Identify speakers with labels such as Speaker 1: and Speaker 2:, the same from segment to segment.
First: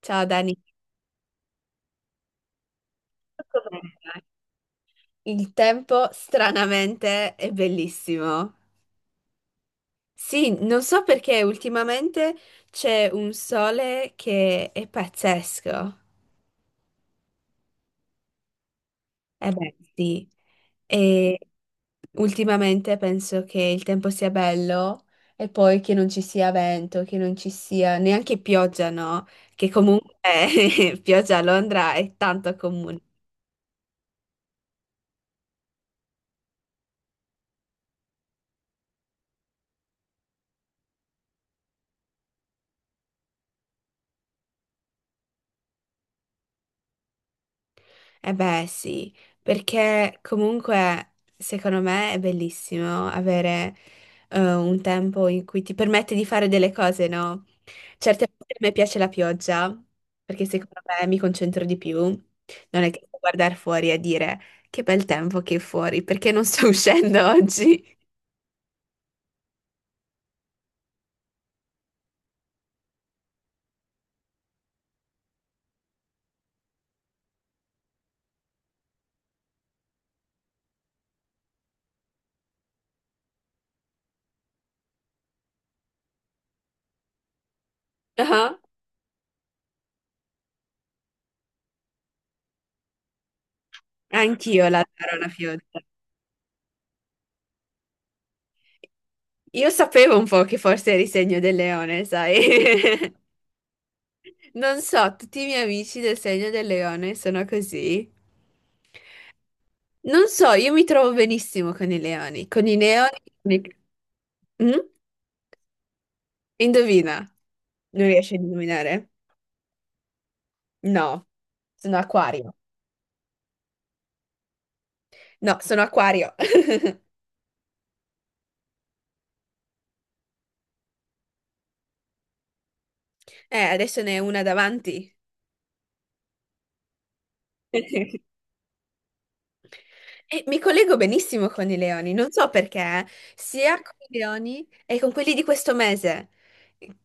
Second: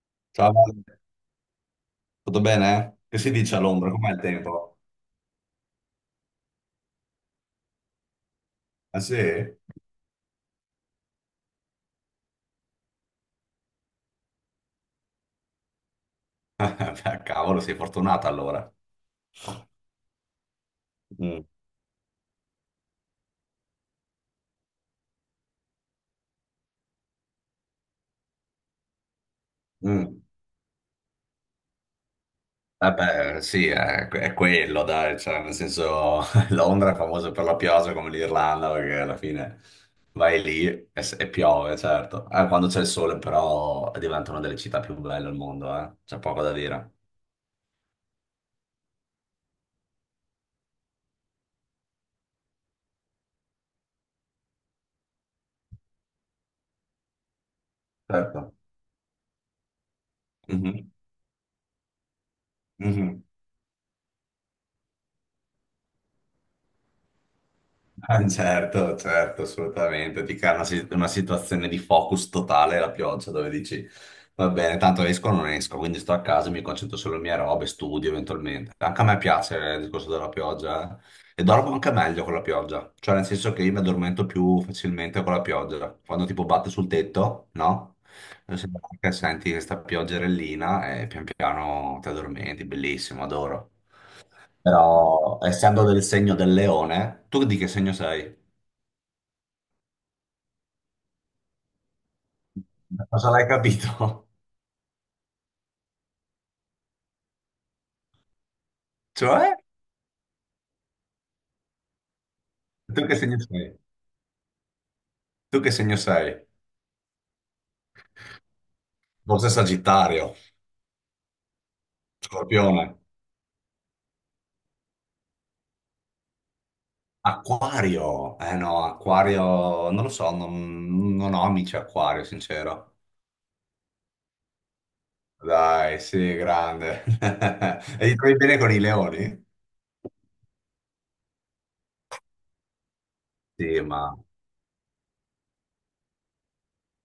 Speaker 1: Ciao
Speaker 2: Ciao,
Speaker 1: Dani,
Speaker 2: Vale. Tutto bene? Che si dice
Speaker 1: come
Speaker 2: all'ombra? Com'è il
Speaker 1: stai?
Speaker 2: tempo?
Speaker 1: Il tempo stranamente è bellissimo.
Speaker 2: Ah sì? Beh,
Speaker 1: Sì, non so perché ultimamente c'è un sole che è pazzesco.
Speaker 2: cavolo, sei fortunata allora.
Speaker 1: Eh beh, sì. E
Speaker 2: Mm.
Speaker 1: ultimamente penso che il tempo sia bello e poi che non ci sia vento, che non ci sia neanche pioggia, no? Che
Speaker 2: Mm.
Speaker 1: comunque pioggia a Londra è tanto comune.
Speaker 2: Vabbè, sì, è quello, dai, cioè, nel senso, Londra è famosa per la pioggia come l'Irlanda, perché alla fine vai lì e piove, certo. Quando c'è il sole, però, diventa una delle città più belle al mondo, eh. C'è poco da dire.
Speaker 1: Eh beh, sì, perché comunque secondo me è bellissimo avere un tempo in cui ti permette di fare delle cose, no? Certe volte
Speaker 2: Certo.
Speaker 1: a me piace la pioggia, perché secondo me mi concentro di più. Non è
Speaker 2: Mhm.
Speaker 1: che sto a
Speaker 2: Mhm.
Speaker 1: guardare fuori e dire che bel tempo che è fuori, perché non sto uscendo oggi.
Speaker 2: Ah, certo, certo, assolutamente. Ti crea una situazione di focus totale la pioggia dove dici va bene, tanto esco o non esco, quindi sto a casa, mi concentro sulle mie robe, studio eventualmente. Anche a me piace il discorso della pioggia. E dormo anche meglio con la pioggia, cioè nel senso che io mi addormento più facilmente con la pioggia. Quando tipo batte sul tetto, no? E
Speaker 1: Ah,
Speaker 2: se- che senti questa pioggerellina e pian piano ti addormenti, bellissimo, adoro.
Speaker 1: anch'io la darò la
Speaker 2: Però essendo
Speaker 1: pioggia.
Speaker 2: del segno del leone, tu di che segno sei?
Speaker 1: Io sapevo un po' che forse eri segno del leone, sai?
Speaker 2: Ma cosa l'hai capito?
Speaker 1: Non so, tutti i miei amici del segno del leone sono così.
Speaker 2: Cioè?
Speaker 1: Non so, io mi trovo benissimo con i leoni. Con i
Speaker 2: Tu
Speaker 1: leoni...
Speaker 2: che segno
Speaker 1: con i-
Speaker 2: sei?
Speaker 1: Mm?
Speaker 2: Tu che segno sei?
Speaker 1: Indovina. Non riesci a indovinare?
Speaker 2: Forse Sagittario,
Speaker 1: No, sono acquario.
Speaker 2: Scorpione,
Speaker 1: No, sono acquario.
Speaker 2: Acquario. Eh no, Acquario, non lo so, non ho amici Acquario, sincero.
Speaker 1: Adesso ne è una davanti.
Speaker 2: Dai, sì, grande. E ti trovi bene con i leoni?
Speaker 1: E mi collego benissimo con i leoni, non so perché, sia
Speaker 2: Sì,
Speaker 1: con
Speaker 2: ma
Speaker 1: i leoni e con quelli di questo mese. Che,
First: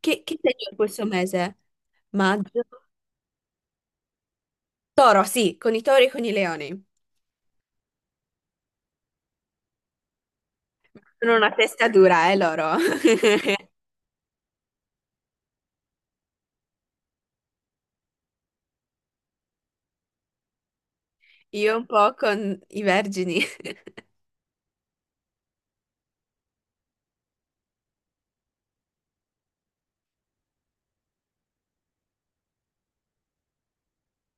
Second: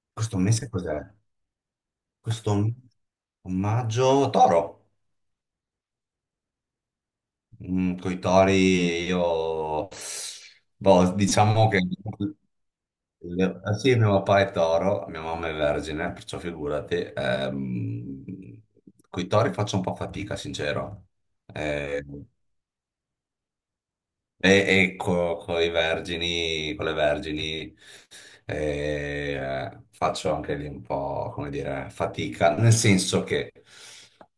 Speaker 1: che
Speaker 2: questo mese
Speaker 1: segno è
Speaker 2: cos'è?
Speaker 1: questo mese? Maggio?
Speaker 2: Questo maggio, Toro.
Speaker 1: Toro, sì, con i tori e con i leoni.
Speaker 2: Mm, coi tori io, boh,
Speaker 1: Sono una
Speaker 2: diciamo che
Speaker 1: testa dura, loro.
Speaker 2: sì, mio papà è toro, mia mamma è vergine, perciò figurati, coi tori faccio un po' fatica, sincero.
Speaker 1: Io un po'
Speaker 2: Ehm,
Speaker 1: con i vergini.
Speaker 2: e, ecco, con i vergini, con le vergini faccio anche lì un po', come dire, fatica, nel senso che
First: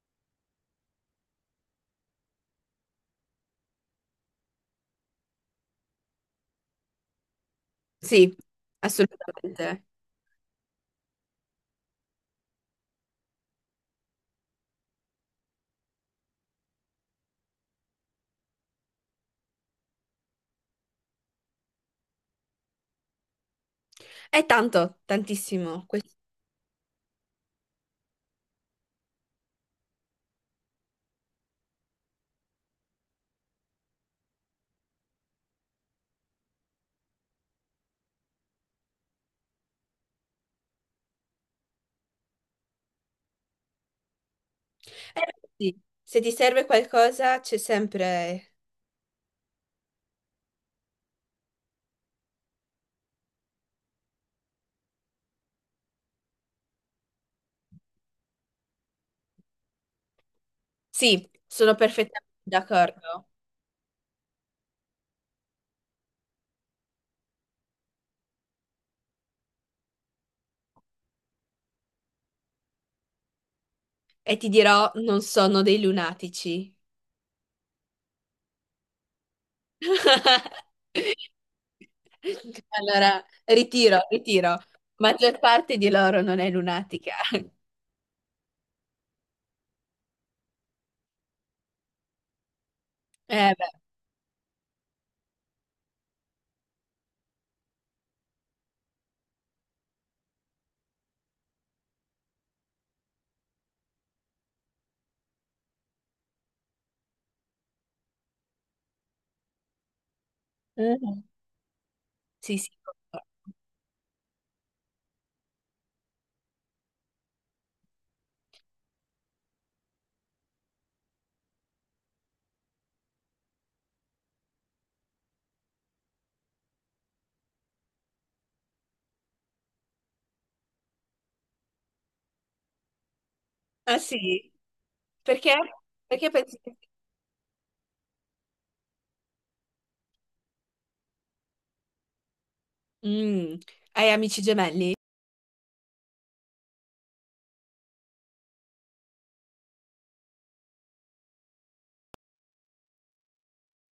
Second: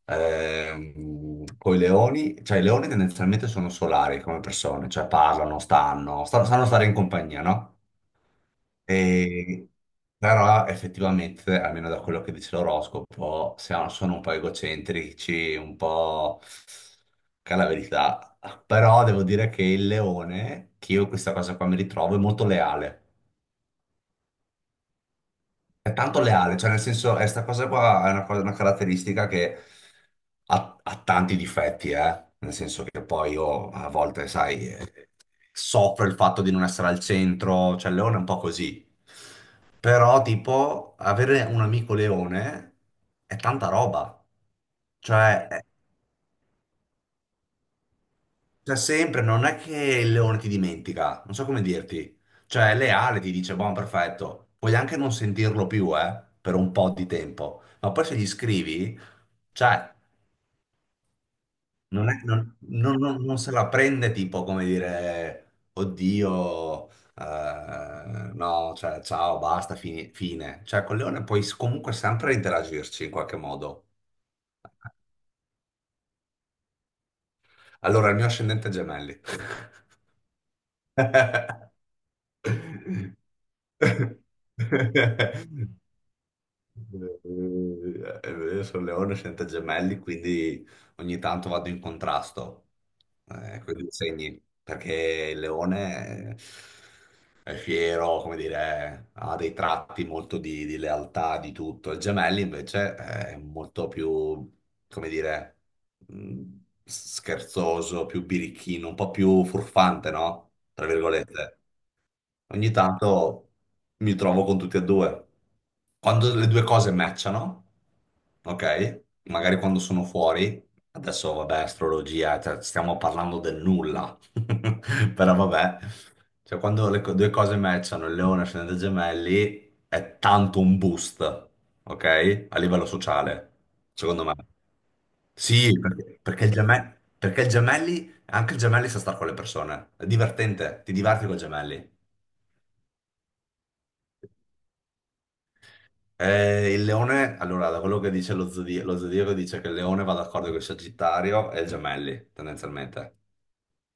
Speaker 2: con i leoni, cioè i leoni tendenzialmente sono solari come persone, cioè parlano, sanno stare in compagnia, no?
Speaker 1: Sì,
Speaker 2: E-
Speaker 1: assolutamente.
Speaker 2: Però effettivamente, almeno da quello che dice l'oroscopo, sono un po' egocentrici, un po' che è la verità. Però devo dire che il leone, che io in questa cosa qua mi ritrovo, è molto leale.
Speaker 1: È tanto, tantissimo.
Speaker 2: È
Speaker 1: Questo-
Speaker 2: tanto leale, cioè nel senso, è sta cosa qua è una caratteristica che ha tanti difetti, eh? Nel senso che poi io a volte, sai, soffro il fatto di non essere al centro, cioè Leone è un po' così. Però, tipo, avere un amico Leone è tanta roba.
Speaker 1: eh,
Speaker 2: Cioè,
Speaker 1: sì, se ti serve qualcosa c'è sempre...
Speaker 2: cioè, sempre, non è che il leone ti dimentica, non so come dirti. Cioè, è leale, ti dice, buon, perfetto. Puoi anche non sentirlo più, per un po' di tempo. Ma poi se gli scrivi, cioè,
Speaker 1: Sì, sono
Speaker 2: non è-
Speaker 1: perfettamente
Speaker 2: non- non- non-
Speaker 1: d'accordo.
Speaker 2: non se la prende tipo come dire, oddio, no, cioè, ciao, basta, fine. Cioè, col leone comunque sempre interagirci in qualche modo.
Speaker 1: E ti dirò, non sono dei lunatici.
Speaker 2: Allora, il mio ascendente è gemelli.
Speaker 1: Allora, ritiro, ritiro. Maggior parte di loro non è lunatica.
Speaker 2: Io sono leone, sento gemelli, quindi ogni tanto vado in contrasto
Speaker 1: Eh beh.
Speaker 2: con i segni, perché il leone è fiero, come dire, ha dei tratti molto di lealtà, di tutto. Il gemelli invece è molto più, come dire, mh, scherzoso, più birichino, un po' più furfante, no? Tra
Speaker 1: Mhm.
Speaker 2: virgolette.
Speaker 1: Sì, sì.
Speaker 2: Ogni tanto mi trovo con tutti e due. Quando le due cose matchano, ok? Magari quando sono fuori, adesso vabbè, astrologia, cioè, stiamo parlando del nulla, però vabbè, cioè quando due cose matchano, il leone ascende gemelli, è tanto un boost, ok? A livello sociale,
Speaker 1: Ah
Speaker 2: secondo me.
Speaker 1: sì? Perché?
Speaker 2: Sì,
Speaker 1: Perché
Speaker 2: perché
Speaker 1: pensi che...
Speaker 2: il gemelli, anche il gemelli sa stare con le persone, è divertente, ti diverti con i gemelli.
Speaker 1: Mm, hai amici gemelli?
Speaker 2: Il leone, allora, da quello che dice lo zodiaco, dice che il leone va d'accordo con il Sagittario e i gemelli, tendenzialmente.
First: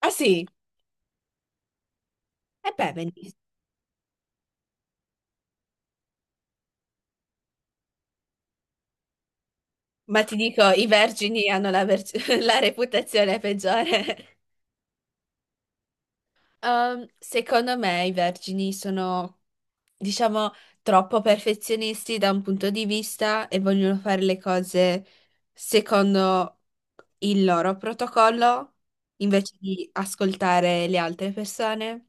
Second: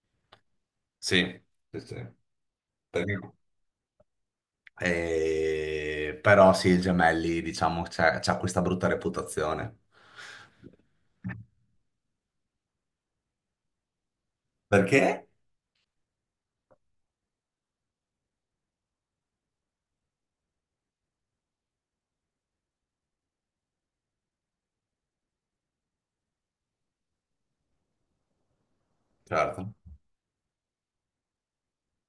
Speaker 1: Ah sì?
Speaker 2: Sì, sì, sì.
Speaker 1: E beh,
Speaker 2: Perché-
Speaker 1: benissimo.
Speaker 2: Però sì, i gemelli, diciamo, c'ha questa brutta reputazione.
Speaker 1: Ma ti dico, i vergini hanno la, ver- la reputazione peggiore.
Speaker 2: Perché?
Speaker 1: Secondo me i vergini sono, diciamo, troppo perfezionisti da un punto di vista e vogliono fare le cose secondo il loro protocollo invece
Speaker 2: Certo.
Speaker 1: di ascoltare le altre persone.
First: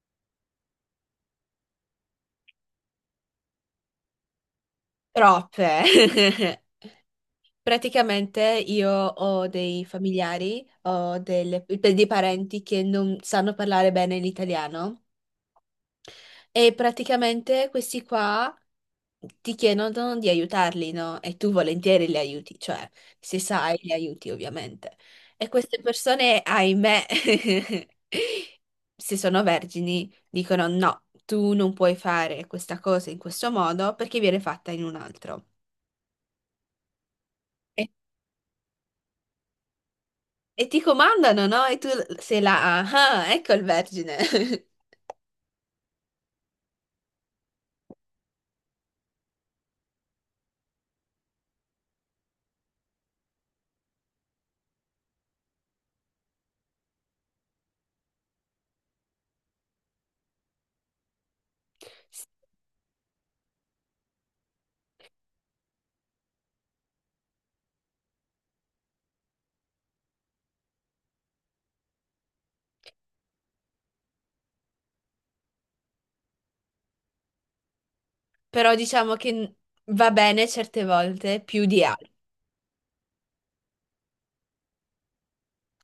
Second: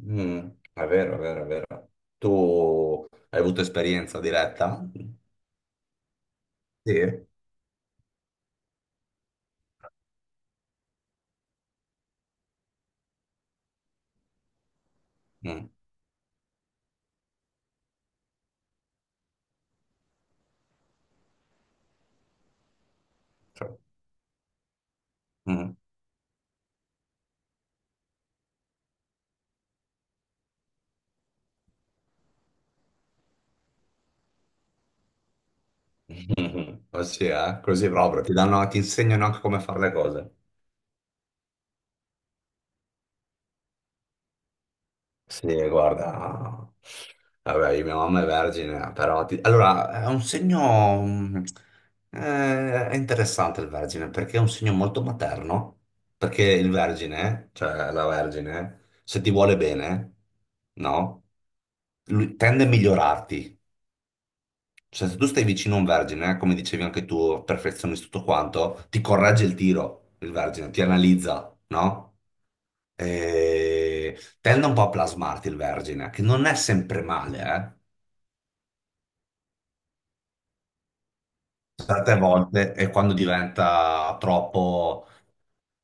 Speaker 2: Mm, è vero, è vero, è vero. Tu hai avuto esperienza diretta?
Speaker 1: Troppe.
Speaker 2: Sì.
Speaker 1: Praticamente io ho dei familiari, ho dei parenti che non sanno parlare bene l'italiano
Speaker 2: Mm,
Speaker 1: e praticamente questi qua ti chiedono di aiutarli, no? E tu volentieri li aiuti, cioè se
Speaker 2: cioè,
Speaker 1: sai li aiuti ovviamente. E
Speaker 2: mm.
Speaker 1: queste persone, ahimè, se sono vergini, dicono no, tu non puoi fare questa cosa in questo modo perché viene fatta in un altro.
Speaker 2: Ossia, eh? Così proprio, ti danno, ti insegnano anche come fare le cose.
Speaker 1: E ti comandano, no? E tu sei là, ah, ah, ecco il vergine.
Speaker 2: Sì, guarda, vabbè, mia mamma è vergine, allora è un segno è interessante il vergine perché è un segno molto materno, perché il vergine, cioè la vergine, se ti vuole bene, no? Lui tende a migliorarti. Cioè, se tu stai vicino a un vergine, come dicevi anche tu, perfezionisti tutto quanto, ti corregge il tiro, il vergine, ti analizza, no? E tende un po' a plasmarti il vergine, che non è sempre male, eh?
Speaker 1: Però diciamo che va bene certe volte più di altre.
Speaker 2: Certe volte, e quando diventa troppo...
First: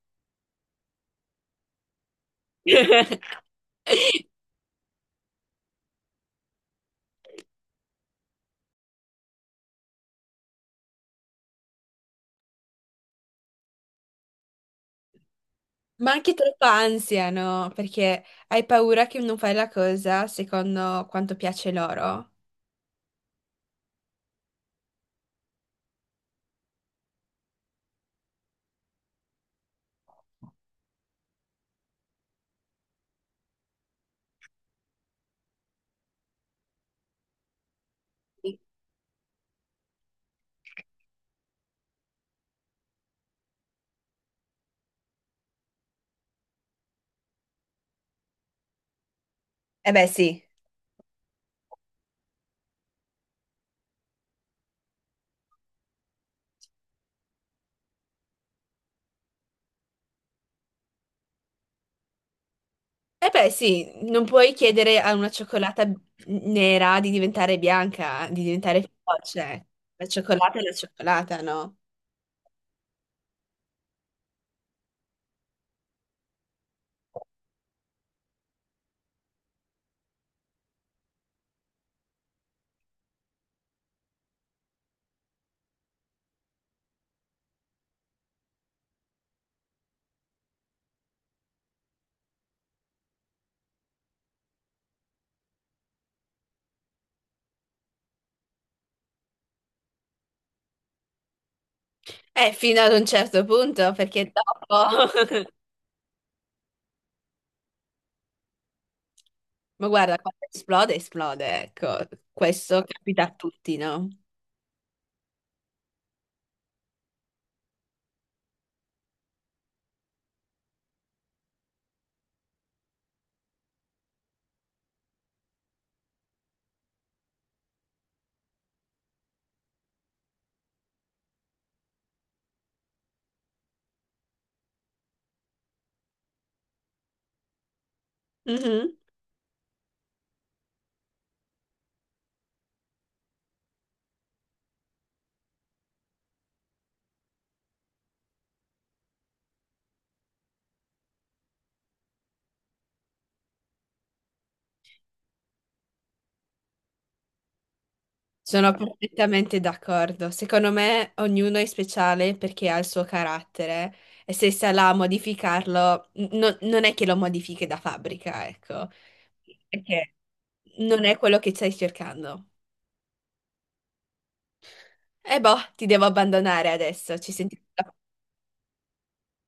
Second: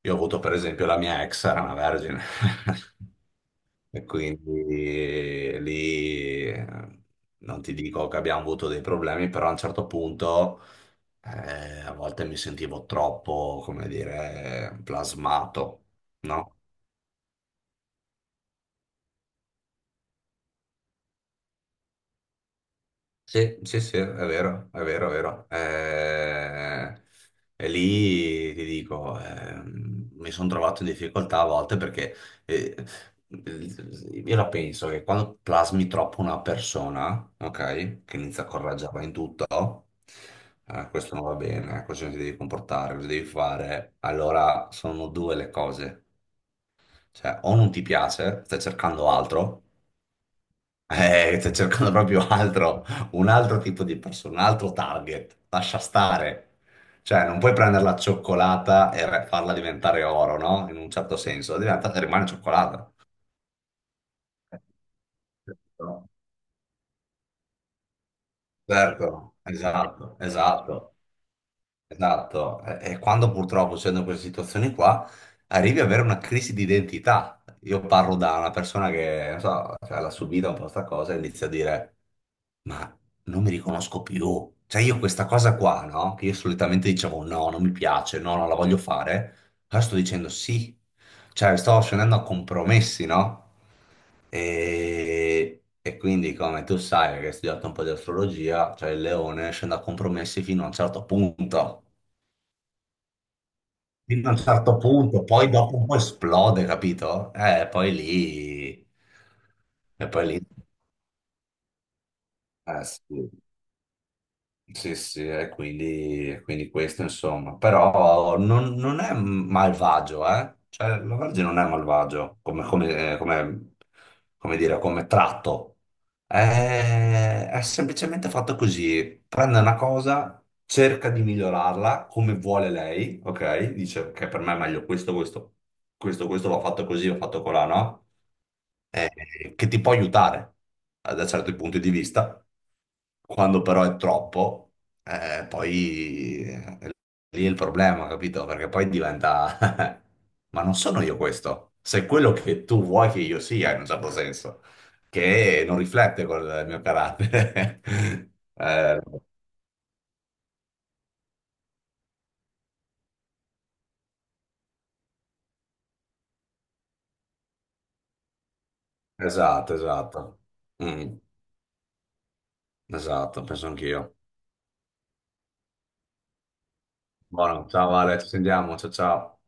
Speaker 2: Io ho avuto per esempio la mia ex, era una vergine. E quindi lì non ti dico che abbiamo avuto dei problemi, però a un certo punto a volte mi sentivo troppo, come dire, plasmato,
Speaker 1: Ma anche
Speaker 2: no?
Speaker 1: troppa ansia, no? Perché hai paura che non fai la cosa secondo quanto piace loro.
Speaker 2: Sì, sì, sì, è vero, è vero, è vero. E lì ti dico, mi sono trovato in difficoltà a volte perché eh, io la penso che quando plasmi troppo una persona, ok, che inizia a
Speaker 1: Sì.
Speaker 2: coraggiarla in tutto, questo non va bene, così non ti devi comportare, così devi fare, allora sono due le cose. Cioè, o non ti piace, stai cercando altro,
Speaker 1: Eh beh, sì.
Speaker 2: sto cercando proprio altro, un altro tipo di persona, un altro target. Lascia stare. Cioè, non puoi prendere la cioccolata e farla diventare oro, no? In un certo senso, diventa, rimane cioccolata.
Speaker 1: Eh beh, sì, non puoi chiedere a una cioccolata nera di diventare bianca, di diventare
Speaker 2: Certo,
Speaker 1: feroce. La
Speaker 2: esatto,
Speaker 1: cioccolata è la
Speaker 2: esatto.
Speaker 1: cioccolata, no?
Speaker 2: Esatto, e quando purtroppo c'è in queste situazioni qua, arrivi ad avere una crisi di identità. Io parlo da una persona che, non so, cioè, l'ha subita un po' sta cosa e inizia a dire, ma non mi riconosco più. Cioè io questa cosa qua, no? Che io solitamente dicevo no, non mi piace, no, non la voglio fare, ora sto dicendo sì. Cioè sto scendendo a compromessi, no? E quindi, come tu sai, che hai studiato un po' di astrologia, cioè il leone scende a compromessi fino a un certo punto
Speaker 1: Fino ad un certo punto,
Speaker 2: fino
Speaker 1: perché
Speaker 2: a un certo punto,
Speaker 1: dopo...
Speaker 2: poi dopo un po' esplode, capito? Poi lì...
Speaker 1: Ma
Speaker 2: E
Speaker 1: guarda,
Speaker 2: poi
Speaker 1: quando
Speaker 2: lì...
Speaker 1: esplode, esplode, ecco. Questo capita
Speaker 2: sì.
Speaker 1: a tutti, no?
Speaker 2: Sì, sì, e quindi questo insomma, però non è malvagio, eh? Cioè, la Vergine non è malvagio come dire, come tratto, è semplicemente fatto così, prende una cosa, cerca di migliorarla come vuole lei, ok? Dice che per me è meglio questo, questo l'ho fatto così, l'ho fatto colà, no?
Speaker 1: Mhm.
Speaker 2: Che ti può aiutare da certi punti di vista, quando però è troppo, poi lì è il problema, capito? Perché poi diventa, ma non sono io questo, sei quello che tu vuoi che io sia in un certo senso, che non riflette col mio carattere.
Speaker 1: Sono
Speaker 2: Eh,
Speaker 1: perfettamente d'accordo. Secondo me ognuno è speciale perché ha il suo carattere e se sarà a modificarlo, non è che lo modifichi da fabbrica, ecco.
Speaker 2: esatto,
Speaker 1: Perché?
Speaker 2: esatto.
Speaker 1: Non
Speaker 2: Mm,
Speaker 1: è quello che stai cercando.
Speaker 2: esatto, penso anch'io.
Speaker 1: E boh, ti devo abbandonare adesso, ci
Speaker 2: Buono, ciao
Speaker 1: sentiamo.
Speaker 2: Vale, ci sentiamo, ciao ciao.